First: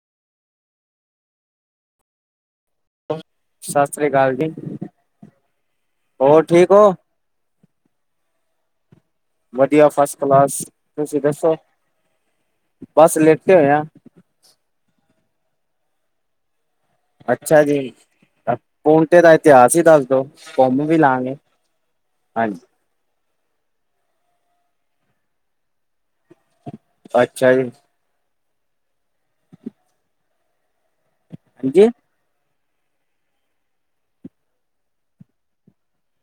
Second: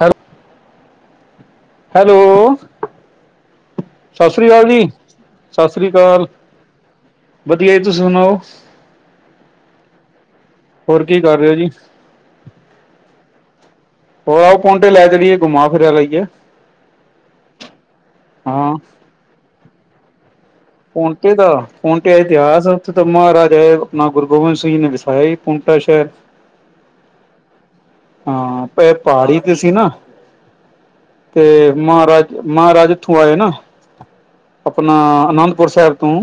Hello hello. Sat Sri ਅਕਾਲ ਜੀ, ਸਤਿ ਸ੍ਰੀ ਅਕਾਲ। ਹੋਰ ਠੀਕ ਹੋ ਵਧੀਆ ਜੀ, ਤੁਸੀਂ ਸੁਣਾਓ? ਵਧੀਆ ਫਸਟ ਕਲਾਸ, ਹੋਰ ਕੀ ਤੁਸੀਂ ਕਰ ਰਹੇ ਹੋ ਦੱਸੋ ਜੀ ਬਸ ਲੇਠੇ ਹੋਏ ਆ। ਹੋ ਆਓ ਪੋਂਂਟੇ ਲੈ ਚਲੀਏ ਘੁਮਾ ਫਿਰਿਆ ਲਈਏ ਅੱਛਾ ਜੀ, ਹਾਂ ਪੋਂਟੇ ਦਾ ਇਤਿਹਾਸ ਈ ਦੱਸ ਦੋ। ਵੀ ਪੋਂਟੇ ਲਾਂਗੇ ਦਾ ਪੋਂਟੇ ਹਾਂਜੀ ਇਤਿਹਾਸ ਤਾਂ ਮਹਾਰਾਜਾਏ ਆਪਣਾ ਗੁਰੂ ਗੋਬਿੰਦ ਸਿੰਘ ਨੇ ਵਿਸਾਇਆ ਪੋਂਟਾ ਸ਼ਹਿਰ। ਅੱਛਾ ਜੀ। ਹਾਂ, ਭੇ ਪਹਾੜੀ ਤੇ ਸੀ ਨਾ ਤੇ ਹਾਂਜੀ ਮਹਾਰਾਜ ਮਹਾਰਾਜਾ ਇਥੋਂ ਆਏ ਨਾ, ਆਪਣਾ ਅਨੰਦਪੁਰ ਸਾਹਿਬ ਤੋਂ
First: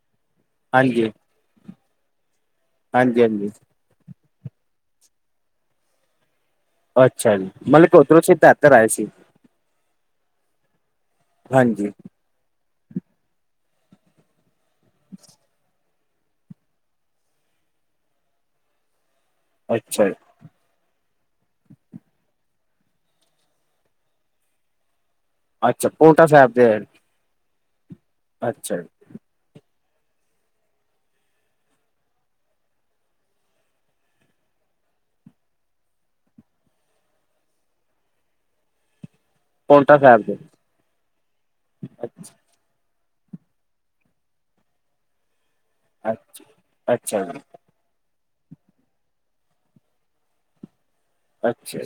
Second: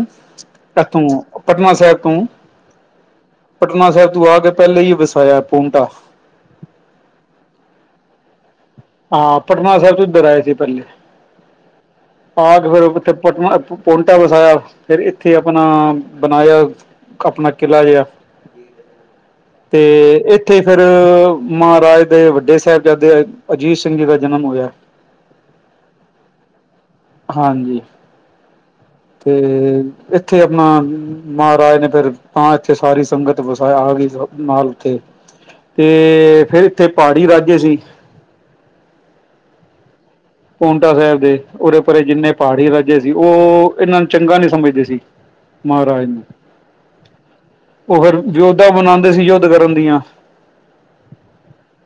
ਇਥੋਂ ਹਾਂਜੀ ਪਟਨਾ ਸਾਹਿਬ ਤੋਂ ਹਾਂਜੀ -ਹਾਂਜੀ। ਪਟਨਾ ਸਾਹਿਬ ਤੂੰ ਆ ਕੇ, ਪਹਿਲਾਂ ਹੀ ਵਸਾਇਆ ਪੋਨਟਾ ਅੱਛਾ ਜੀ, ਮਲ ਓਧਰੋਂ ਸਿੱਖ ਏਧਰ ਆਇ ਸੀ। ਹਾਂ, ਪਟਨਾ ਸਾਹਿਬ ਤੋ ਇਧਰ ਆਏ ਸੀ ਪਹਿਲੇ। ਹਾਂਜੀ। ਆ ਕੇ ਫਿਰ ਉੱਥੇ ਪਟ ਪੋਂਟਾ ਵਸਾਇਆ, ਫਿਰ ਇੱਥੇ ਆਪਣਾ ਬਣਾਇਆ, ਆਪਣਾ ਕਿਲਾ ਜਿਹਾ ਤੇ ਅੱਛਾ ਜੀ ਇ ਉੱਥੇ ਫੇਰ ਮਹਾਰਾਜ ਦੇ ਵੱਡੇ ਸਾਹਿਬਜ਼ਾਦੇ ਆਏ। ਅਜੀਤ ਸਿੰਘ ਜੀ ਦਾ ਜਨਮ ਹੋਇਆ। ਅੱਛਾ, ਪੋਂਟਾ ਸਾਹਿਬ ਤੇ ਆਏ। ਹਾਂਜੀ। ਅੱਛਾ ਜੀ। ਅਤੇ ਇੱਥੇ ਆਪਣਾ ਮਹਾਰਾਜ ਨੇ, ਫਿਰ ਤਾਂਾਂ ਇੱਥੇ ਸਾਰੀ ਸੰਗਤ ਵਸਾਇਆ ਆ ਗਈ ਸੀ। ਨਾਲ ਉੱਥੇ ਤੇ ਫੇਰ, ਇੱਥੇ ਪਹਾੜੀ ਰਾਜੇ ਸੀ। ਪੌਂਟਾ ਸਾਹਿਬ ਦੇ ਪੋਟਾ ਸਾਹਿਬ ਦੇ ਉਰੇ ਪਰੇ, ਜਿੰਨੇ ਪਹਾੜੀ ਰਾਜ ਸੀ ਉਹ, ਇਹਨਾਂ ਨੂੰ ਚੰਗਾ ਨੀ ਸਮਝਦੇ ਸੀ, ਮਹਾਰਾਜ ਅੱਛਾ ਨੂੰ। ਅੱਛਾ ਜੀ ਉਹ ਫੇਰ ਯੋਧਾ ਬਣਾਉਂਦੇ ਸੀ, ਯੁੱਧ ਕਰਨ ਦੀਆਂ ਅੱਛਾ।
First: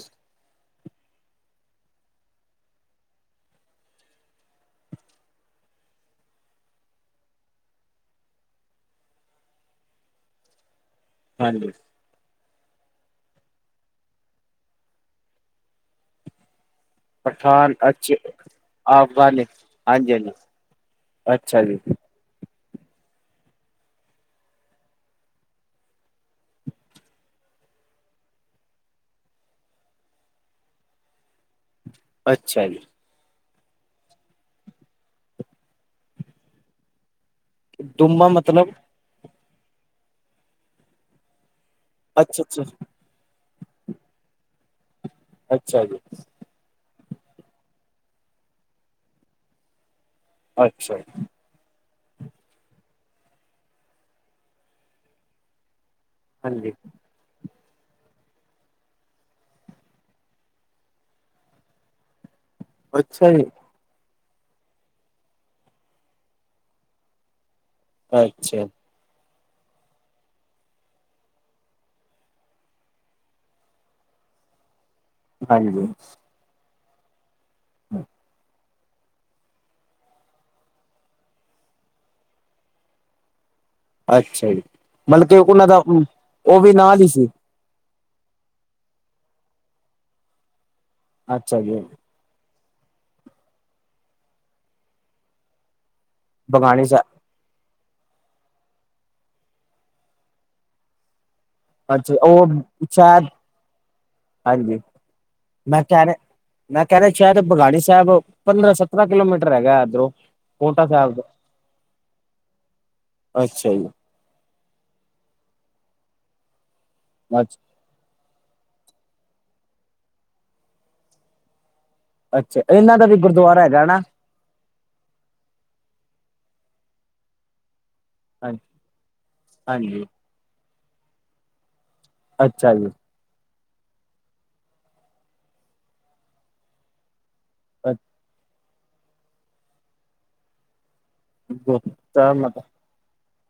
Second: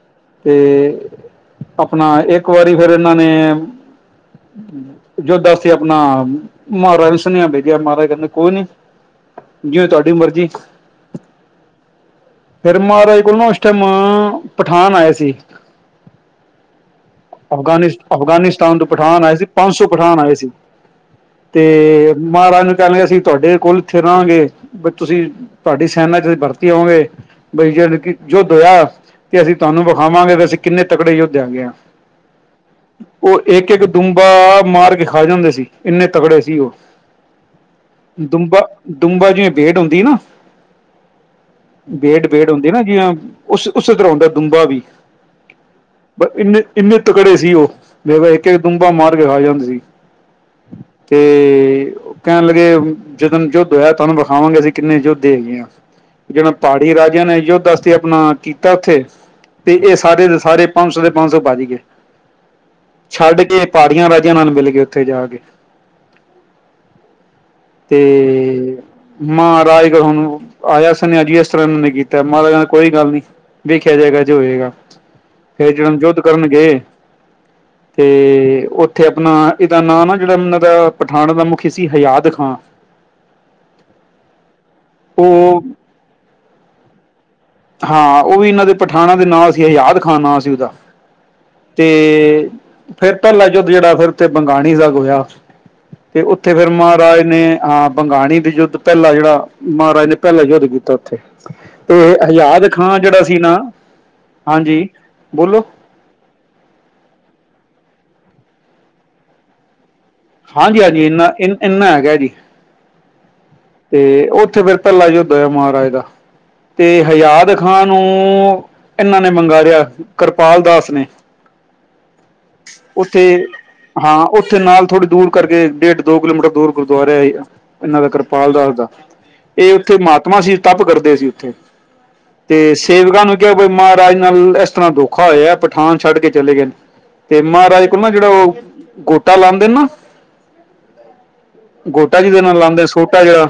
ਤੇ, ਆਪਣਾ ਇੱਕ ਵਾਰੀ ਫਿਰ ਇਹਨਾਂ ਨੇ ਯੋਦਾਂ ਸੀਂ ਆਪਣਾ, ਮਹਾਰਾਜ ਨੂੰ ਸੁਨੇਹਾ ਭੇਜਿਆ, ਮਹਾਰਾਜ ਕਹਿੰਦੇ ਕੋਈ ਨੀ। ਜਿਵੇ ਤੁਹਾਡੀ ਮਰਜ਼ੀ। ਹਾਂਜੀ। ਫਿਰ ਮਹਾਰਾਜ ਕੋਲ ਨਾ, ਉਸ ਟਾਈਮ ਪਠਾਨ ਆਏ ਸੀ। [unintelligible] ਪਠਾਨ ਅ ਅਫਗਾਨਿਸ ਅਫਗਾਨਿਸਤਾਨ ਤੋਂ ਪਠਾਨ ਆਏ ਸੀ, ਪੰਜ ਸੌ ਪਠਾਨ ਹਾਂਜੀ ਆਏ ਸੀ ਅੱਛਾ ਜੀ ਤੇ ਮਹਾਰਾਜ ਨੂੰ ਕਹਿਣ ਲਗੇ, ਅਸੀਂ ਤੁਹਾਡੇ ਕੋਲ ਇੱਥੇ ਰਹਾਂਗੇ। ਬ ਤੁਸੀਂ, ਤੁਹਾਡੀ ਸੈਨਾ ਚ ਭਰਤੀ ਹੋਵਾਗੇ। ਬਈ ਜਦ ਯੁੱਧ ਹੋਇਆ, ਤੇ ਅਸੀਂ ਤੁਹਾਨੂੰ ਵਿਖਾਵਾਂਗੇ, ਅਸੀਂ ਕਿੰਨੇ ਤਕੜੇ ਯੁੱਧੇ ਹੈਗੇ ਹਾਂ। ਅੱਛਾ ਜੀ। ਉਹ ਇੱਕ-ਇੱਕ ਡੂਮਬਾ ਮਾਰ ਕੇ ਖਾ ਜਾਂਦੇ ਸੀ, ਇੰਨੇ ਤਕੜੇ ਸੀ ਉਹ। ਡੁਮਾ ਮਤਲਬ ਡੁਮਬਾ-ਡੁਮਬਾ, ਜਿਵੇਹੀ ਭੇਟ ਹੁੰਦੀ ਏ ਨਾ ਭੇਟ ਅੱਛਾ -ਭੇਟ ਹੁੰਦੀ ਨਾ ਅੱਛਾ ਜੀਵੇ, ਉਸ ਉਸੇ ਤਰ੍ਹਾਂ ਹੁੰਦਾ ਡੁੱਬਾ ਵੀ। ਅੱਛਾ ਜੀ। ਇੰਨੇ -ਇੰਨੇ ਤਕੜੇ ਸੀ ਉਹ, ਮੇ ਕਿਹਾ, ਇੱਕ ਇੱਕ ਡੂੰਬਾ ਮਾਰ ਕੇ ਖਾ ਜਾਂਦੇ ਸੀ। ਅੱਛਾ ਤੇ ਓ। ਕਹਿਣ ਲੱਗੇ, ਜਦਣ ਯੁੱਧ ਹੋਇਆ, ਤੁਹਾਨੂੰ ਵਿਖਾਵਾਂਗੇ, ਅਸੀਂ ਕਿੰਨੇ ਯੁੱਧ ਦੇ ਹੈਗੇ ਹ। ਜੀਵੇ ਹਾਂਜੀ ਪਹਾੜੀ ਰਾਜਿਆਂ ਨੇ, ਯੁੱਧਾ। ਤੇ ਆਪਣਾ ਕੀਤਾ ਉੱਥੇ, ਤੇ ਇਹ ਸਾਰੇ ਦੇ ਸਾਰੇ ਪੰਜ ਸੌ ਦੇ ਪੰਜ ਸੌ ਭਜ ਗਏ। ਅੱਛਾ ਛੱਡ ਜੀ ਕੇ ਪਹਾੜੀਆਂ ਰਾਜਿਆਂ ਨਾਲ ਮਿਲ ਗੇ, ਉੱਥੇ ਜਾ ਕੇ। ਅੱਛਾ ਤੇ ਐ। ਮਹਾਰਾਜ ਦੇ ਹੁਣ ਆਇਆ ਸਨੇਹਾਂ, ਅੱਜ ਇਸ ਤਰ੍ਹਾਂ ਇਹਨਾਂ ਨੇ ਕੀਤਾ, ਮਹਾਰਾਜ ਕਹਿੰਦੇ, ਕੋਈ ਗੱਲ ਨੀ। ਵੇਖਿਆ ਜਾਏਗਾ ਜੇ ਹੋਏਗਾ, ਫੇਰ ਹਾਂਜੀ ਜਿਹੜਾ ਯੁੱਧ ਕਰਨ ਗਏ। ਤੇ ਉੱਥੇ ਆਪਣਾ ਇਹਦਾ ਨਾਂ ਨਾ ਜਿਹੜਾ ਉਹਨਾਂ ਦਾ ਪਠਾਨਣ ਦਾ ਮੁਖੀ ਸੀ, ਹਯਾਦ ਖਾਂ। ਅੱਛਾ ਜੀ, ਮਤਲਬ ਕੇ ਉਹ ਉਹਨਾਂ ਦਾ, ਉਹ ਵੀ ਨਾਲ ਈ ਸੀ। ਹਾਂ ਉਹ ਵੀ ਇਹਨਾਂ ਦੇ ਪਠਾਣਾਂ ਦੇ ਨਾਲ ਸੀ, ਹਜ਼ਾਦ ਖਾਨ ਨਾਂ ਸੀ ਉਹਦਾ। ਅੱਛਾ ਜੀ ਤੇ ਫੇਰ ਪਹਿਲਾ ਜੁਧ ਜਿਹੜਾ, ਫਿਰ ਉਥੇ ਬੰਗਾਣੀ ਦਾਗ ਹੋਇਆ। ਤੇ ਉੱਥੇ ਫਿਰ ਬਗਾਣੀ ਸਾਹਿਬ ਮਹਾਰਾਜ ਨੇ ਆ ਭੰਗਾਣੀ ਦੀ ਯੁੱਧ, ਪਹਿਲਾ ਜਿਹੜਾ ਮਹਾਰਾਜ ਨੇ ਪਹਿਲਾ ਯੁੱਧ ਕੀਤਾ ਉੱਥੇ। ਤੇ ਅੱਛਾ ਉਹ ਹਜ਼ਾਦ ਖਾਂ ਜਿਹੜਾ ਸ਼ਾਇਦ ਸੀ ਨਾ, ਹਾਂਜੀ ਬੋਲੋ। ਘਰ, ਮੈਂ ਕਹਿ ਰਿਹਾਂ ਚਾਹ ਤੇ ਬਗਾੜੀ ਸਾਹਿਬ, ਪੰਦਰਾਂ-ਸਤਰਾਂ ਕਿਲੋਮੀਟਰ ਹੈਗਾ, ਇਧਰੋਂ। ਹਾਂਜੀ-ਹਾਂਜੀ ਇੰਨਾ, ਇ ਇੰਨਾ ਹੈਗਾ ਜੀ। ਅੱਛਾ ਜੀ। ਤੇ ਉੱਥੇ ਫੇਰ ਪਹਿਲਾਂ ਯੁੱਧ ਹੋਇਆ ਮਹਾਰਾਜ ਦਾ ਤੇ ਹਯਾਦ ਅੱਛਾ ਖਾਂ ਨੂੰ ਇਹਨਾਂ ਨੇ ਮੰਗਾੜਿਆ, ਕਿਰਪਾਲ ਦਾਸ ਨੇ। ਅੱਛਾ ਇਹਨਾਂ ਦਾ ਵੀ ਉੱਥੇ ਗੁਰਦੁਆਰਾ ਹੈਗਾ ਨਾ ਹਾਂ, ਉੱਥੇ ਨਾਲ ਥੋੜ੍ਹੀ ਦੂਰ ਕਰਕੇ ਡੇਢ-ਦੋ ਕਿਲੋਮੀਟਰ ਦੂਰ ਗੁਰਦੁਆਰਾ ਏ, ਇਹਨਾਂ ਦਾ ਕਰਪਾਲ ਦਾਸ ਦਾ, ਇਹ ਉੱਥੇ ਹਾਂਜੀ ਮਾਤਾ ਸੀ, ਤਪ ਕਰਦੇ ਸੀ ਉੱਥੇ, ਤੇ ਅੱਛਾ ਜੀ ਸੇਵਕਾਂ ਨੂੰ ਕਿਉਂ ਬੀ, ਮਹਾਰਾਜ ਨਾਲ ਇਸ ਤਰ੍ਹਾਂ ਦੋਖਾ ਹੋਇਆ, ਪਠਾਨ ਛੱਡ ਕੇ ਚਲੇ ਗਏ ਨੇ ਤੇ ਮਹਾਰਾਜ ਕੋਲ ਨਾ, ਜਿਹੜਾ ਉਹ ਗੋਟਾ ਲਾਂਦੇ ਨਾ। ਗੋਟਾ ਜੀਦੇ ਨਾਲ ਲਾਂਦੇ ਸੋਟਾ ਜਿਹੜਾ।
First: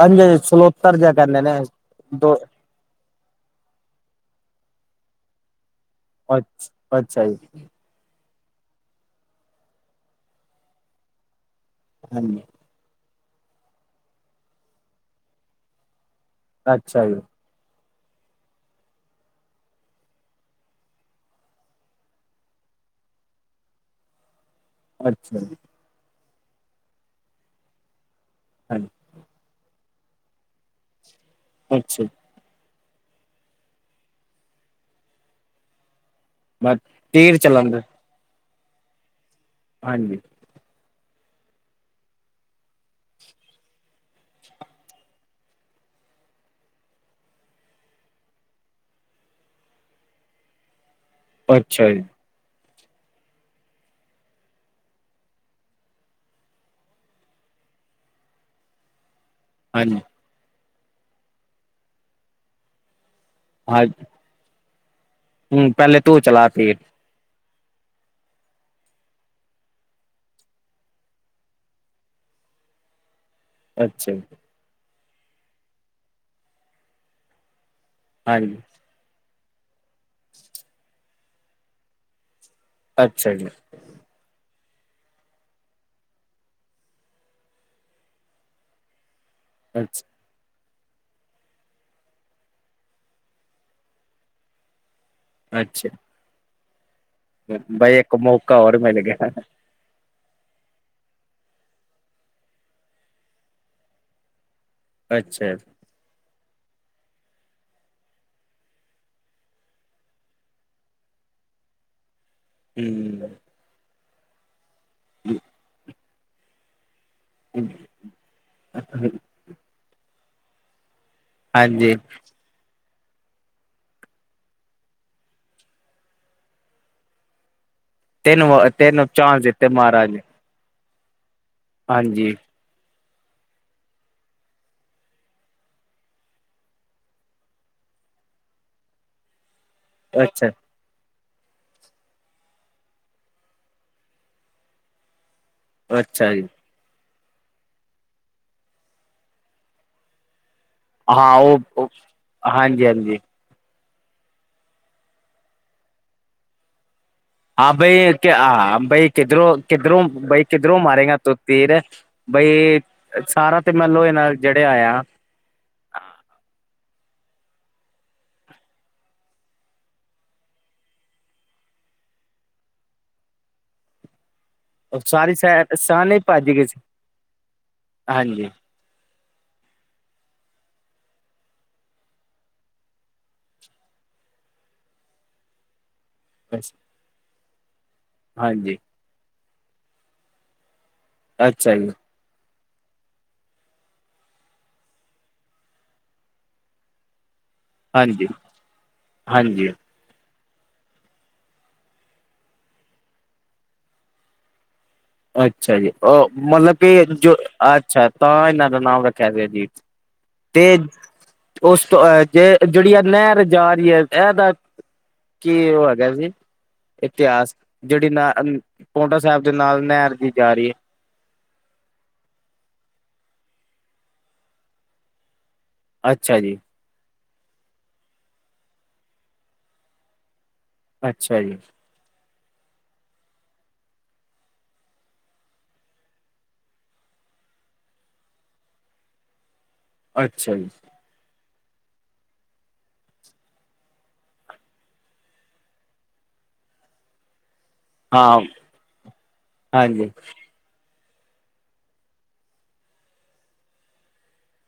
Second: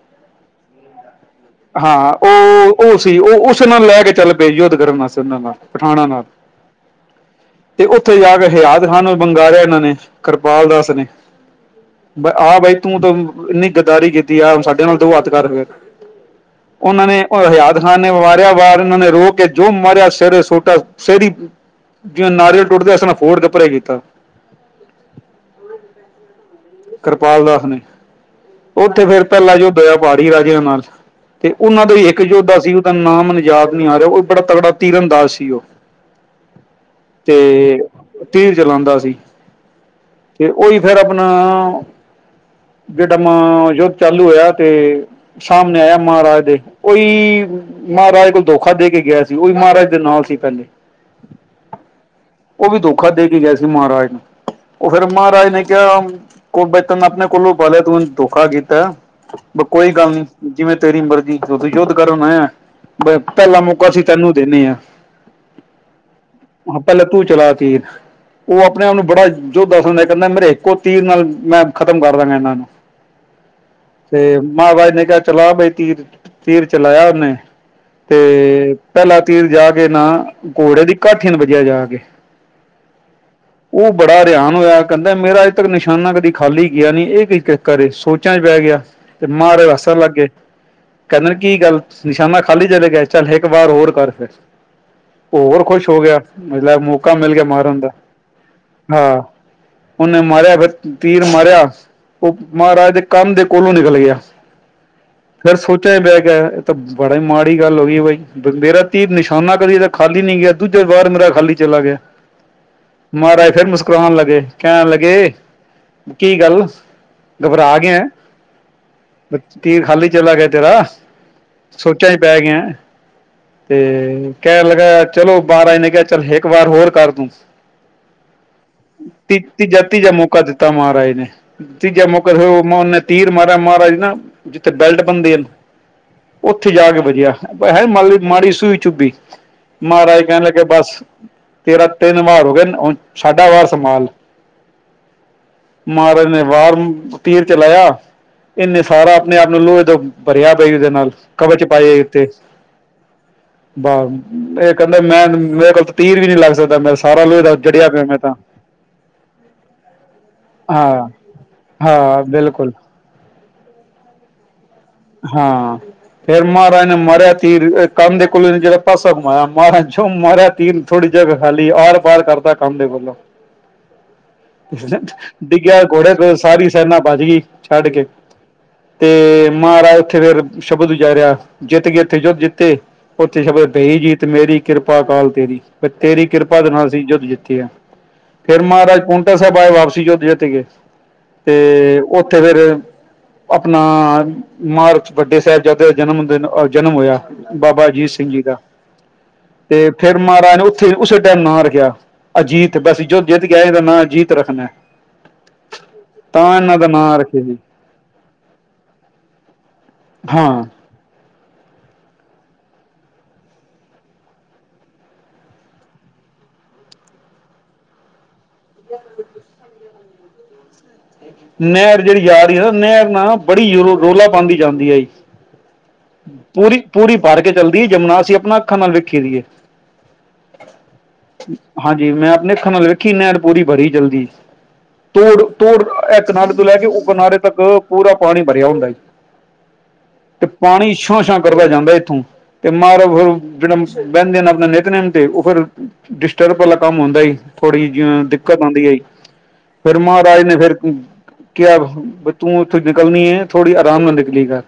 ਹਾਂਜੀ-ਹਾਂਜੀ ਸਲੋਤਰ ਜਿਹਾ ਕਰ ਲੈਨਾਂ ਏ ਹਾਂ ਉਹ-ਉਹ ਸੀ ਉਹ ਉਸੇ ਨਾਲ ਲੈ ਕੇ ਚੱਲ ਪਏ ਯੁੱਧ ਕਰਨ ਵਾਸਤੇ ਉਹਨਾਂ ਨਾਲ। ਪਠਾਣਾ ਨਾਲ ਅੱਛ-ਅੱਛਾ ਜੀ। ਤੇ ਉੱਥੇ ਜਾ ਕੇ ਹਯਾਤ ਖਾਨ ਨੂੰ ਬੰਗਾਰਿਆ ਇਹਨਾਂ ਨੇ, ਕਿਰਪਾਲ ਦਾਸ ਨੇ। ਹਾਂਜੀ ਆਹ ਬਾਈ ਤੂੰ ਤਾਂ ਇੰਨੀ ਗੱਦਾਰੀ ਕੀਤੀ, ਆ ਸਾਡੇ ਨਾਲ ਦੋ ਹੱਥ ਕਰ ਫਿਰ ਅੱਛਾ ਉਹਨਾਂ ਜੀ ਨੇ ਉਹ ਹਯਾਤ ਖਾਨ ਨੇ ਵਾਰਿਆ ਵਾਰ, ਇਹਨਾਂ ਨੇ ਰੋਕ ਕੇ ਜੋ ਮਾਰਿਆ ਸਿਰ 'ਚ ਸੋਟਾ, ਸਿਰ ਈ ਜਿਵੇਂ ਨਾਰੀਅਲ ਟੁੱਟਦਾ ਇਸ ਤਰ੍ਹਾਂ ਫੋੜ ਕੇ ਪਰੇ ਕੀਤਾ। ਅੱਛਾ ਜੀ। ਕਿਰਪਾਲ ਦਾਸ ਨੇ, ਹਾਂਜੀ ਉੱਥੇ ਫੇਰ ਪਹਿਲਾ ਯੁੱਧ ਹੋਇਆ ਪਾੜ੍ਹੀ ਰਾਜਿਆਂ ਨਾਲ। ਤੇ ਉਹਨਾਂ ਦਾ ਅੱਛਾ ਈ ਇੱਕ ਯੋਧਾ ਸੀ, ਉਹਦਾ ਨਾ ਮੈਨੂੰ ਯਾਦ ਨੀ ਆ ਰਿਹਾ, ਉਹ ਬੜਾ ਤਗੜਾ ਤੀਰ ਅੰਦਾਜ਼ ਸੀ ਉਹ। ਮੈਂ ਤੇ ਤੇਰ ਚਲਾਉਂਦਾ ਤੀਰ ਚਲਾਂਦਾ ਸੀ। ਹਾਂਜੀ। ਤੇ ਉਹੀ ਫਿਰ ਆਪਣਾ, ਜਿਹੜਾ ਮ ਯੁੱਧ ਚਾਲੂ ਹੋਇਆ ਤੇ ਸਾਹਮਣੇ ਆਇਆ ਮਹਾਰਾਜ ਦੇ, ਓਈ ਮਹਾਰਾਜ ਕੋਲ ਦੋਖਾ ਦੇ ਕੇ ਗਿਆ ਸੀ, ਉਹ ਵੀ ਮਹਾਰਾਜ ਦੇ ਨਾਲ ਸੀ ਪਹਿਲੇ। ਅੱਛਾ ਜੀ। ਉਹ ਵੀ ਦੋਖਾ ਦੇ ਕੇ ਗਿਆ ਸੀ ਮਹਾਰਾਜ ਨੂੰ, ਉਹ ਫਿਰ ਮਹਾਰਾਜ ਨੇ ਕਿਹਾ ਕੋ ਬੈ ਤਾਂ ਆਪਣੇ ਕੋਲੋਂ ਪਾਲਿਆ ਤੂੰ ਦੋਖਾ ਕੀਤਾ, ਬ ਕੋਈ ਹਾਂਜੀ ਗੱਲ ਨੀ। ਜਿਵੇਂ ਤੇਰੀ ਮਰਜ਼ੀਂ, ਹੁਣ ਤੂੰ ਯੁੱਧ ਕਰਨ ਆਇਆ ਪਹਿਲਾ ਮੌਕਾ ਅਸੀਂ ਤੈਨੂੰ ਦੇਨੇ ਆ। ਹਮ, ਪਹਿਲੇ ਤੂੰ ਚਲਾ ਤੀਰ। ਪਹਿਲੇ ਤੂੰ ਚਲਾ ਤੀਰ, ਉਹ ਆਪਣੇ-ਆਪ ਨੂੰ ਬੜਾ ਜੋਧਾ ਸਮਝਦਾ ਸੀ, ਕਹਿੰਦਾ ਮੇਰੇ ਇੱਕੋ ਤੀਰ ਨਾਲ ਮੈਂ ਖ਼ਤਮ ਕਰਦਾਂ ਗਾ ਇਹਨਾਂ ਨੂੰ, ਅੱਛਾ ਜੀ ਤੇ ਮਹਾਬਾਜ ਨੇ ਕਿਹਾ ਚਲਾ ਬਈ ਤੀਰ, ਤੀਰ ਚਲਾਇਆ ਉਹਨੇ, ਤੇ ਹਾਂਜੀ ਪਹਿਲਾ ਤੀਰ ਜਾ ਕੇ ਨਾ, ਘੋੜੇ ਦੀ ਕਾਠੀ ਨੂੰ ਵਜਿਆ ਜਾ ਕੇ ਅੱਛਾ ਜੀ। ਉਹ ਬੜਾ ਹਰਿਆਨ ਹੋਇਆ, ਕਹਿੰਦਾ ਮੇਰਾ ਅੱਜ ਤੱਕ ਨਿਸ਼ਾਨਾ ਕਦੀ ਖਾਲੀ ਗਿਆ ਨੀ ਏ ਕਿ ਚਕਰ ਏ ਸੋਚਾਂ ਚ ਪੈ ਗਿਆ ਤੇ ਮਾਰਾਜ ਵੱਸਣ ਅੱਛਾ ਲੱਗ ਗੇ। ਕੈੰਂਦੇ ਨ ਕੀ ਗੱਲ ਨਿਸ਼ਾਨਾ ਖਾਲੀ ਚਲੇ ਗਏ ਚੱਲ ਇੱਕ ਵਾਰ ਹੋਰ ਕਰ ਫਿਰ ਹੋਰ ਖੁਸ਼ ਹੋ ਅੱਛਾ ਗਿਆ ਮਤਲਬ ਲੈ ਮੌਕਾ ਮਿਲ ਗਿਆ ਮਾਰਨ ਦਾ ਬਾਈ ਇੱਕ ਮੌਕਾ ਹੋਰ ਮਿਲ ਹਾਂ ਗਿਆ ਓਨੇ ਮਾਰਿਆ ਫੇ ਤੀਰ ਮਾਰਿਆ ਉਹ ਮਹਾਰਾਜ ਦੇ ਕੰਮ ਦੇ ਕੋਲੋਂ ਨਿਕਲ ਗਯਾ ਅੱਛਾ ਫਿਰ ਸੋਚ ਬੈ ਗਿਆ ਏ ਤਾਂ ਬੜਾ ਹੀ ਮਾੜੀ ਗੱਲ ਹੋ ਗਈ ਬਾਈ। ਮੇਰਾ ਤੀਰ ਨਿਸ਼ਾਨਾ ਕਦੇ ਤਾਂ ਖਾਲੀ ਨੀ ਗਿਆ ਦੂਜਾ ਵਾਰ ਮੇਰਾ ਖਾਲੀ ਚਲਾ ਗਯਾ। ਹੂੰ ਮਾਰਾਜ ਫਿਰ ਮੁਸਕਰਾਣ ਲੱਗੇ ਕੈਣ ਲੱਗੇ ਕੀ ਗੱਲ ਘਬਰਾ ਗਯਾ। ਤੀਰ ਖਾਲੀ ਚਲਾ ਗਯਾ ਤੇਰਾ ਹਾਂਜੀ ਸੋਚਾ ਚ ਪੈ ਗਯਾ। ਤੇ ਕੈਣ ਲੱਗਾ ਚਲੋ ਬਾਰ ਆ ਐਨੇ ਕੇਹਾ ਚੱਲ ਇੱਕ ਵਾਰ ਹੋਰ ਕਰ ਤੂੰ। ਤਿੰਨ ਵਾਰ ਤਿੰਨ ਚਾਂਸ ਦਿੱਤੇ ਮਾਰਾਜ ਨੇ। ਮੌਕਾ ਦਿੱਤਾ ਮਹਾਰਾਜ ਨੇ ਤੀਜਾ ਮੌਕਾ ਹਾਂਜੀ ਫੇਰ ਓ ਓਨੇ ਤੀਰ ਮਾਰਿਆ ਮਹਾਰਾਜ ਨਾ ਜਿੱਥੇ ਬੈਲਟ ਬਣਦੇ ਅਨ ਉੱਥੇ ਜਾ ਕੇ ਵਜਆ ਹੈ ਮੀ ਮਾੜੀ ਸੂਈ ਚੁੱਬੀ। ਮਹਾਰਾਜ ਕਹਿਣ ਅੱਛਾ ਲੱਗੇ ਬਸ ਤੇਰਾਾਂ ਤਿੰਨ ਵਾਰ ਹੋ ਗਏ ਹੁਣ ਸਾਡਾ ਵਾਰ ਸੰਭਾਲ ਦੀ। ਮਾਰਜ ਅੱਛਾ ਨੇ ਜੀ ਵਾਰ ਤੀਰ ਚਲਾਇਆ ਇਹਨੇ ਸਾਰਾ ਆਪਣੇ ਆਪ ਨੂੰ ਲੋਹੇ ਤੋਂ ਪਰਿਆ ਈਦੇ ਨਾਲ ਹਾਂ ਕਵਚ ਉਹ ਪਾਏ ਇਥੇ ਹਾਂਜੀ ਹਾਂਜੀ ਬਾਹ ਇਹ ਕਹਿੰਦੇ ਮੈਂ ਮੇਰੇ ਕੋਲ ਤਾਂ ਤੀਰ ਵੀ ਨੀ ਲੱਗ ਸਕਦਾ ਮੈ ਸਾਰਾ ਲੋਏ ਹਾਂ ਬਈ ਕਯਾ ਬਈ ਕਿੱਧਰੋਂ-ਕਿੱਧਰੋਂ ਬਈ ਕਿੱਧਰੋਂ ਹਾਂ ਮਾਰੇਗਾ ਤੂੰ ਤੀਰ ਹਾਂ ਬਿਲਕੁਲ ਬਈ ਸਾਰਾ ਤੇ ਮੈ ਲੋਏ ਨਾਲ। ਜੜੇਯਾ ਹੋਯਾ। ਹਾਂ। ਫੇਰ ਮਹਾਰਾਜ ਨੇ ਮਰਿਆ ਤੀਰ ਕੰਨ ਦੇ ਕੋਲੋਂ ਜੇੜਾ ਪਾਸਾ ਕੁਮਾਇਆ ਮਹਾਰਾਜ ਜੋ ਮਾਰਿਆ ਤਨ ਥੋੜ੍ਹੀ ਜਗਾ ਖਾਲੀ ਆਰ-ਪਾਰ ਕਰਤਾ ਕੰਨ ਦੇ ਕੋਲੋਂ। ਸਾਰੀ ਸੈਰ ਡਿੱਗਿਆ ਘੋੜੇ ਸਾਨੇ ਕੋ ਭੱਜ ਗਏ ਸਾਰੀ ਸੀ ਸੈਨਾ ਬਜ ਗਈ ਛੱਡ ਕੇ। ਹਾਂਜੀ ਤੇ ਮਹਾਰਾਜ ਉੱਥੇ ਫੇਰ ਸ਼ਬਦ ਉਜਾਰਿਆ ਜਿੱਤ ਗੇ ਉੱਥੇ ਜੁਧ ਜਿੱਤੇ। ਓਥੇ ਛਪੇ ਬਈ ਜੀਤ ਮੇਰੀ ਕਿਰਪਾ ਕਾਲ ਤੇਰੀ। ਤੇਰੀ ਕਿਰਪਾ ਦੇ ਬਸ, ਨਾਲ ਅਸੀਂ ਯੁੱਧ ਜਿੱਤੇ ਆ ਫੇਰ ਹਾਂਜੀ ਮਹਾਰਾਜ ਪੋਂ ਨਾ ਸਾਹਿਬ ਆਏ ਵਾਪਸੀ ਯੁੱਧ ਜਿੱਤ ਕੇ ਤੇ ਅੱਛਾ ਜੀ ਉੱਥੇ ਫੇਰ ਆਪਣਾ ਮਾਰਚ ਵੱਡੇ ਸਾਹਿਬਜ਼ਾਦੇ ਦਾ ਜਨਮ ਦਿਨ ਜਨਮ ਹੋਯਾ। ਬਾਬਾ ਅਜੀਤ ਹਾਂਜੀ ਸਿੰਘ ਜੀ ਦਾ ਹਾਂਜੀ ਤੇ ਫੇਰ ਮਹਾਰਾਜ ਨੇ ਉੱਥੇ ਉਸੇ ਟੈਮ ਨਾਮ ਰੱਖਿਆ ਅਜੀਤ ਬਸ ਜੁੱਧ ਜਿੱਤ ਗਿਆ ਇਹਦਾ ਨਾਂ ਅਜੀਤ ਰੱਖਣਾ। ਅੱਛਾ ਜੀ ਅ ਤਾਂ ਮਤਲਬ ਇਹਨਾਂ ਦਾ ਕਿ ਨਾਂ ਜੋ ਰੱਖਿਆ ਜੀ ਅੱਛਾ ਤਾਂ ਏਨਾਂ ਦਾ ਨਾਮ ਰੱਖਿਆ ਗਯਾ ਅਜੀਤ। ਹਾਂ ਤੇ ਉਸ ਤੋਂਹ ਜੇ ਜੇੜੀ ਆ ਨਹਿਰ ਜਾ ਰਹੀ ਏ ਐ ਤਾਂ ਕੀ ਉਹ ਹੈਗਾ ਜੀ ਇਤਿਹਾਸ ਜੇੜੀ ਨਾ ਪੋਂਟਾ ਸੈਬ ਦੇ ਨਾਲ ਨੈਰ ਜੀ ਜਾ ਰੀ ਏ। ਨੈਰ ਜੇੜੀ ਯਾ ਰੀ ਹੈ ਨਾ ਨੈਰ ਨਾ ਬੜੀ ਰੋਲਾ ਪਾਂਦੀ ਜਾਂਦੀ ਆਈ। ਅੱਛਾ ਜੀ ਪੂਰੀ ਪੂਰੀ ਭਰ ਕੇ ਚੱਲਦੀ ਜਮੁਨਾ ਅਸੀਂ ਆਪਣੀ ਅੱਖਾਂ ਨਾਲ ਵੇਖੀ ਦੀ ਏ। ਅੱਛਾ ਜੀ। ਹਾਂਜੀ ਮੈਂ ਆਪਣੇ ਅੱਖਾਂ ਨਾਲ ਵੇਖੀ ਨੈਣ ਪੂਰੀ ਭਰੀ ਜਲਦੀ ਤੋੜ-ਤੋੜ ਐ ਕਨਾਰੇ ਤੋਂ ਲੈ ਕੇ ਓ ਕਿਨਾਰੇ ਤੱਕ ਪੂਰਾ ਪਾਣੀ ਭਰਿਆ ਹੁੰਦਾ ਈ ਤੇ ਅੱਛਾ ਜੀ ਪਾਣੀ ਛਾਂ-ਛਾਂ ਕਰਦਾ ਜਾਂਦਾ ਇੱਥੋਂ ਤੇ ਮਾਰ ਫਿਰ ਜੇੜਾ ਬੈੰਦੇ ਨੇ ਆਪਣੇ ਨੇਤਨਮ ਤੇ ਓ ਫਿਰ ਡਿਸਟਰਬ ਵਾਲਾ ਕੰਮ ਹੁੰਦਾ ਈ ਥੋੜੀ ਜਿ ਜਿਹੀ ਹਾਂ ਦਿੱਕਤ ਹੁੰਦੀ ਆਈ ਫੇਿਰ ਹਾਂਜੀ ਮਹਾਰਾਜ ਨੇ ਫਿਰ ਕਿਆ ਤੂੰ ਉੱਥੋਂ ਨਿਕਲਣੀ ਏ ਥੋੜ੍ਹੀ ਆਰਾਮ ਨਾਲ ਨਿਕਲੀ ਕਰ-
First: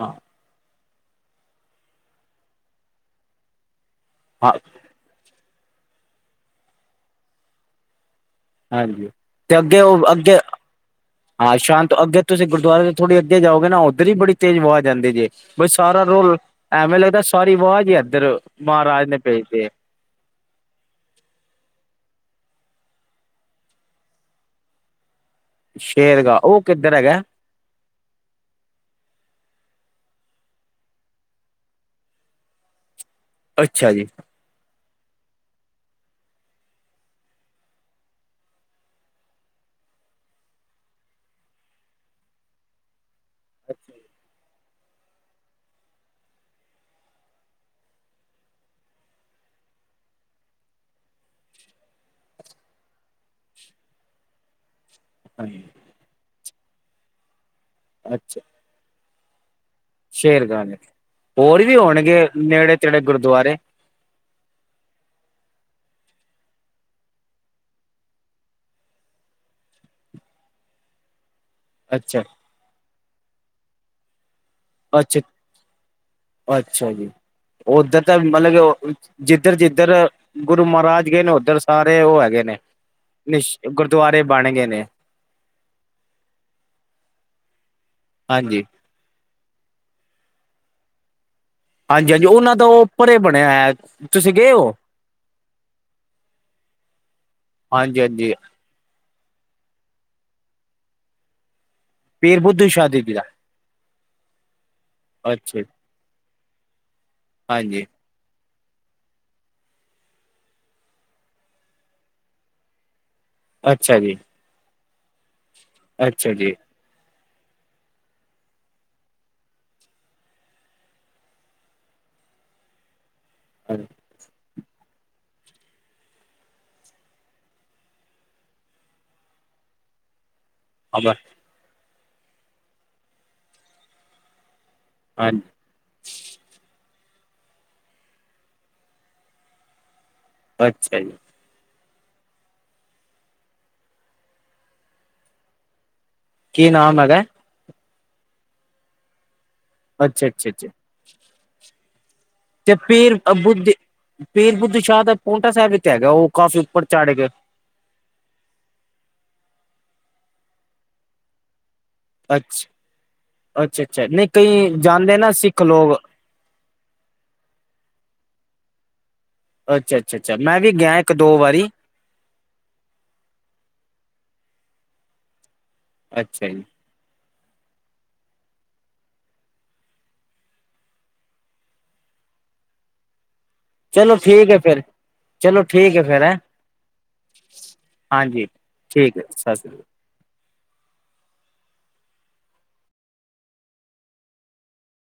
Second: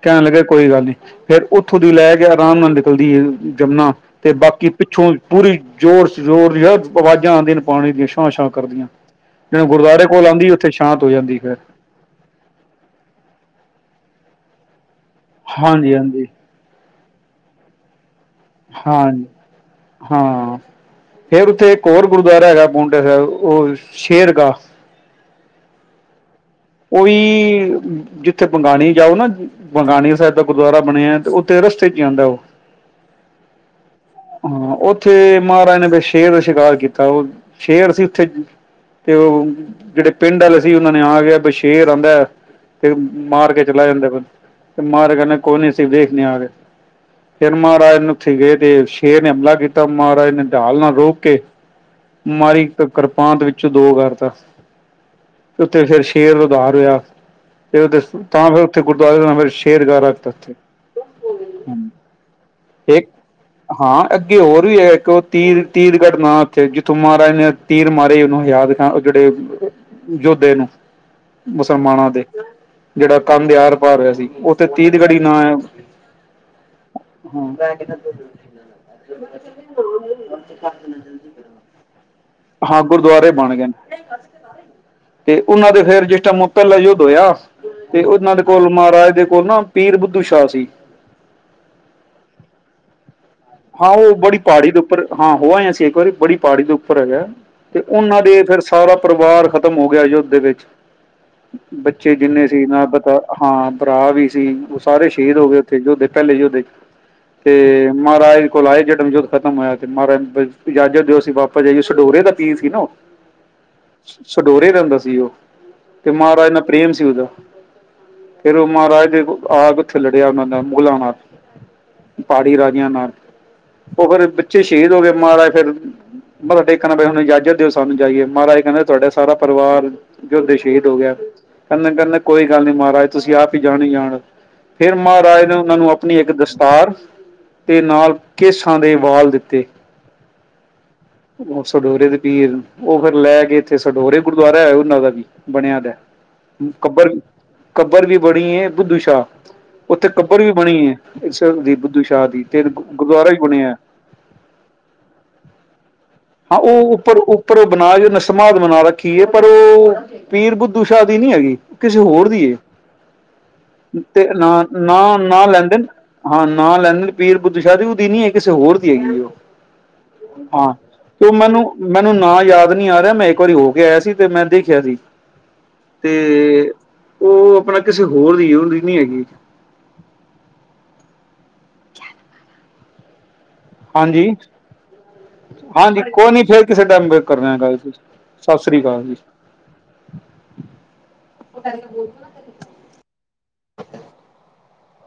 ਹਾਂ ਕੈਣ ਲੱਗੇ ਕੋਈ ਗੱਲ ਨੀ ਫੇਰ ਓਥੋਂ ਦੀ ਲੈ ਕੇ ਆਰਾਮ ਨਾਲ ਨਿਕਲਦੀ ਏ ਜਮਨਾ। ਤੇ ਹਾਂ ਬਾਕੀ ਪਿੱਛੋਂ ਪੂਰੀ ਜ਼ੋਰ ਜ਼ੋਰ ਦੀ ਆਵਾਜ਼ਾਂ ਆਉਂਦੀਆਂ ਪਾਣੀ ਦੀਆਂ ਛਾਂ ਛਾਂ ਕਰਦੀਆਂ ਹਾਂਜੀ ਤੇ ਜਿਵੇ ਅੱਗੇ ਉਹ ਗੁਰਦੁਆਰੇ ਕੋਲ ਅੱਗੇ ਆਉਂਦੀ ਉੱਥੇ ਸ਼ਾਂਤ ਹੋ ਜਾਂਦੀ ਫੇਰ। ਹਾਂ ਸ਼ਾਂਤ ਅੱਗੇ ਤੁਸੀਂ ਗੁਰਦੁਆਰੇ ਥੋੜ੍ਹੀ ਅੱਗੇ ਜਾਓਗੇ ਨਾ ਉੱਧਰ ਹੀ ਬੜੀ ਤੇਜ਼ ਵਾਜ ਜਾਦੀ ਜੇ ਬਈ ਹਾਂਜੀ ਸਾਰਾ ਹਾਂਜੀ ਰੋਲਾ ਐਵੇਂ ਲੱਗਦਾ ਸਾਰੀ ਵਾਜ ਈ ਇੱਧਰ ਮਹਾਰਾਜ ਨੇ ਹਾਂਜੀ ਭੇਜ ਤੀ ਏ। ਹਾਂ ਫੇਰ ਉੱਥੇ ਇੱਕ ਹੋਰ ਗੁਰਦੁਆਰਾ ਹੈਗਾ ਪੋਡਾ ਸਾਹਿਬ ਉਹ ਸ਼ੇਰ ਕਾ ਸ਼ੇਰਗਾ ਉਹ ਕਿੱਧਰ ਉਹੀ ਹੈਗਾ ਜਿਦਾ ਉੱਥੇ ਬੰਗਾਣੀ ਜਾਓ ਨਾ ਬੰਗਾਣੀ ਸਾਹਿਬ ਦਾ ਗੁਰਦੁਆਰਾ ਬਣਿਆ ਤੇ ਉੱਥੇ ਰਸਤੇ ਚ ਜਾਂਦਾ ਉਹ [inaudible] ਅੱਛਾ ਜੀ। ਹਾਂ ਉੱਥੇ ਮਹਾਰਾਜ ਨੇ ਫੇਰ ਸ਼ੇਰ ਦਾ ਸ਼ਿਕਾਰ ਕੀਤਾ ਉਹ ਸ਼ੇਰ ਸੀ ਉੱਥੇ ਤੇ ਉਹ ਜਿਹੜੇ ਪਿੰਡ ਵਾਲੇ ਸੀ ਉਹਨਾਂ ਨੇ ਆ ਗਿਆ। ਸ਼ੇਰ ਆਦਾ ਏ ਤੇ ਮਾਰ ਕੇ ਚਲਾ ਜਾਂਦਾ ਬਸ ਤੇ ਮਾਰੇ ਕੋਲਜ ਚ ਹੀ ਦੇਖਦੇ ਆ ਰਹੇ ਫਿਰ ਮਹਾਰਾਜ ਉਥੇ ਗਏ ਤੇ ਸ਼ੇਰ ਨੇ ਹਮਲਾ ਕੀਤਾ ਮਹਾਰਾਜ ਨੇ ਡਾਲ ਨਾਲ ਰੋਕ ਕੇ ਮਾਰੀ ਕਿਰਪਾਂਨ ਵਿੱਚੋਂ ਦੋ ਕਰਤਾ। ਉੱਥੇ ਫੇਰ ਸ਼ੇਰ ਉਧਾਰ ਹੋਇਆ ਫਿਰ ਉ ਤਾਂ ਫਿਰ ਉੱਥੇ ਗੁਰਦੁਆਰੇ ਦਾ ਨਾਮ ਸ਼ੇਰਗਾਹ ਰੱਖਤਾ ਸ਼ੇਰ ਉੱਥੇ ਗਾਨ ਹੋਰ ਵੀ ਹੋਣਗੇ ਨੇੜੇ ਤੇੜੇ ਇੱਕ ਗੁਰਦੁਆਰੇ ਹਾਂ ਅੱਗੇ ਹੋਰ ਵੀ ਹੈ ਇੱਕ ਉਹ ਤੀਰ ਤੀਰ ਘਟਨਾ ਉੱਥੇ ਜਿੱਥੋਂ ਮਹਾਰਾਜ ਨੇ ਤੀਰ ਮਾਰੇ ਉਹਨੂੰ ਯਾਦ ਜਿਹੜੇ ਯੋਧੇ ਨੂੰ। ਮੁਸਲਮਾਨਾਂ ਅੱਛਾ ਤੇ ਜਿਹੜਾ ਕੰਦਿਆਰ ਪਾ ਰਿਹਾ ਸੀ ਉੱਥੇ ਤੀਤ ਗੜੀ ਅੱਛਾ ਨਾਅ ਹੈ। ਅੱਛਾ ਜੀ। ਹਾਂ ਉੱਧਰ ਤਾਂ ਮਤਲਬ ਜਿੱਧਰ ਜਿੱਧਰ ਗੁਰੂ ਮਹਾਰਾਜ ਗਏ ਨੇ ਉੱਧਰ ਸਾਰੇ ਉਹ ਹੈਗੇ ਨੇ ਹਾਂ ਗੁਰਦੁਆਰੇ ਬਣ ਨਿਸ਼ ਗਏ ਨੇ ਗੁਰਦੁਆਰੇ ਬਣ ਗਏ ਨੇ। ਤੇ ਉਹਨਾਂ ਦੇ ਫੇਰ ਜਿਸ ਟਾਈਮ ਉਹ ਪਹਿਲਾ ਯੁੱਧ ਹੋਇਆ ਤੇ ਉਹਨਾਂ ਦੇ ਹਾਂਜੀ ਕੋਲ ਮਹਾਰਾਜ ਦੇ ਕੋਲ ਨਾ ਪੀਰ ਬੁੱਧੂ ਸ਼ਾਹ ਸੀ। ਹਾਂਜੀ ਹਾਂਜੀ ਉਹਨਾਂ ਦਾ ਪਰੇ ਬਣਿਆ ਹੋਇਆ ਹਾਂ ਉਹ ਬੜੀ ਪਹਾੜੀ ਦੇ ਉੱਪਰ ਹਾਂ ਹੋ ਆਏ ਹ ਅਸੀਂ ਇੱਕ ਵਾਰੀ ਬੜੀ ਪਹਾੜੀ ਦੇ ਉੱਪਰ ਹੈਗਾ। ਤੇ ਹਾਂਜੀ ਉਹਨਾਂ ਹਾਂਜੀ ਦੇ ਫਿਰ ਸਾਰਾ ਪਰਿਵਾਰ ਖਤਮ ਹੋ ਗਿਆ ਯੁੱਧ ਦੇ ਵਿੱਚ। ਬੱਚੇ ਪੀਰ ਜਿੰਨੇ ਸੀ ਬੁੱਧੂ ਮੈਂ ਸ਼ਾਹ ਜੀ ਪਤਾ ਦਾ ਹਾਂ ਭਰਾ ਵੀ ਸੀ ਉਹ ਸਾਰੇ ਸ਼ਹੀਦ ਹੋ ਗਏ ਅੱਛਾ ਜੀ, ਉੱਥੇ ਜੋਧੇ ਪਹਿਲੇ ਯੁਧ ਚ ਹਾਂਜੀ ਤੇ ਮਹਾਰਾਜ ਕੋਲ ਆਏ ਜਦੋ ਯੁਧ ਖਤਮ ਹੋਇਆ ਤੇ ਮਹਾਰਾਜ ਇਜਾਜ਼ਤ ਦਿਓਸੀਂ ਵਾਪਸ ਜਾਈਏ ਸਡੋਰੇ ਦਾ ਪੀਰ ਸੀ ਨਾ ਓਹ [inaudible] ਅੱਛਾ ਜੀ। ਸਡੋਰੇ ਰਹਿੰਦਾ ਸੀ ਉਹ ਤੇ ਅੱਛਾ ਮਹਾਰਾਜ ਜੀ ਨਾਲ ਪ੍ਰੇਮ ਸੀ ਉਹਦਾ ਫੇਰ ਉਹ ਮਹਾਰਾਜ ਜ ਆ ਕੇ ਉੱਥੇ ਲੜਿਆ ਉਹਨਾਂ ਦਾ ਮੁਗਲਾਂ ਨਾਲ ਪਹਾੜੀ ਰਾਜਾ ਨਾਲ ਹਾਂ ਉਹ ਫੇਰ ਬੱਚੇ ਸ਼ਹੀਦ ਹੋ ਗਏ ਮਹਾਰਾਜ ਫੇਰ ਮੈਂ ਤੁਹਾਡੇ ਣਾ ਹੁਣ ਇਜਾਜ਼ਤ ਦਿਓ ਸਾਨੂੰ ਜਾਈਏ ਮਹਾਰਾਜ ਕਹਿੰਦੇ ਤੁਹਾਡ ਸਾਰਾ ਪਰਿਵਾਰ ਜੋਦੇ ਸ਼ਹੀਦ ਹੋ ਗਿਆ ਕਹਿੰਦੇ ਕਹਿੰਦੇ ਕੋਈ ਗੱਲ ਨਹੀਂ ਮਹਾਰਾਜ ਤੁਸੀਂ ਆਪ ਹੀ ਜਾਣੀ ਜਾਣ ਹੋ ਫਿਰ ਹਾਂਜੀ ਮਹਾਰਾਜ ਨੇ ਉਹਨਾਂ ਨੂੰ ਆਪਣੀ ਇੱਕ ਦਸਤਾਰ ਦੇ ਨਾਲ ਕੇਸਾਂ ਦੇ ਵਾਲ ਦਿੱਤੇ ਅੱਛਾ ਜੀ। ਉਹ ਸਡੋਰੇ ਦੇ ਪੀਰ ਉਹ ਫੇਰ ਲੈ ਕੇ ਇੱਥੇ ਸਡੋਰੇ ਗੁਰਦੁਆਰਾ ਹੈ ਉਹਨਾਂ ਦਾ ਵੀ ਬਣਿਆ ਦਾ। ਕੀ ਨਾਮ ਕੱਬਰ ਹੈਗਾ ਕੱਬਰ ਵੀ ਬਣੀ ਐ ਬੁੱਧੂ ਸ਼ਾਹ, ਉੱਥੇ ਅੱਛਾ ਕੱਬਰ ਅੱਛਾ ਵੀ ਅੱਛਾ ਬਣੀ ਐ। ਇਸ ਦੀ ਬੁੱਧੂ ਸ਼ਾਹ ਦੀ। ਤੇ ਪੀਰ ਗੁਰਦੁਆਰਾ ਵੀ ਬੁੱਧੀ, ਬਣਿਆ ਪੀਰ ਬੁੱਧ ਸ਼ਾਹ ਦਾ ਪੋਂਟਾ ਸਾਹਿਬ ਵਿੱਚ ਹੈਗਾ, ਉਹ ਕਾਫ਼ੀ ਉੱਪਰ ਚੜ੍ਹ ਗਏ। ਪਰ ਉਹ ਬਣਾ ਕੇ ਨਾ ਸਮਾਧ ਬਣਾ ਰੱਖੀਏ, ਪਰ ਉਹ ਪੀਰ ਬੁੱਧੂ ਸ਼ਾਹ ਦੀ ਨੀ ਹੈਗੀ। ਕਿਸੇ ਹੋਰ ਦੀ ਐ, ਅੱਛਾ ਅੱਛਾ ਅੱਛਾ ਤੇ ਨਹੀਂ ਨਾ ਕਈ ਨਾ ਜਾਂਦੇ ਨਾ ਸਿੱਖ ਲੈਂਦੇ ਨੇ ਲੋਕ ਹਾਂ ਨਾ ਲੈਂਦੇ ਨੇਂ ਪੀਰ ਬੁੱਧੂ ਸ਼ਾਹ ਦੀ, ਉਹਦੀ ਨੀ ਐ, ਕਿਸੇ ਹੋਰ ਦੀ ਹੈਗੀ ਐ। ਅੱਛਾ ਅੱਚਾ ਚਾ, ਮੈਂ ਵੀ ਗਿਆ ਇੱਕ ਦੋ ਵਾਰੀ। ਮੈਨੂੰ ਨਾਂ ਯਾਦ ਨੀ ਆ ਰਿਹਾ, ਮੈਂ ਇੱਕ ਵਾਰੀ ਹੋ ਕੇ ਆਇਆ ਸੀ, ਤੇ ਮੈਂ ਦੇਖਿਆ ਸੀ। ਅੱਛਾ ਜੀ ਤੇ ਉਹ ਆਪਣਾ ਕਿਸੇ ਹੋਰ ਦੀ ਐ, ਉਹਦੀ ਨੀ ਹੈਗੀ। ਕਿਆ ਚਲੋ ਠੀਕ ਐ ਫੇਰ। ਹਾਂਜੀ ਕੋਈ ਨੀ ਫੇਰ ਕਿਸੇ ਟਾਈਮ ਕਰਨਾ ਆ ਗਲ ਜੀ, ਹਾਂਜੀ ਸਤਿ ਸ੍ਰੀ ਅਕਾਲ ਜੀ। ਠੀਕ ਹੈ ਸਤਿ ਸ਼੍ਰੀ ਅਕਾਲ [inaudible]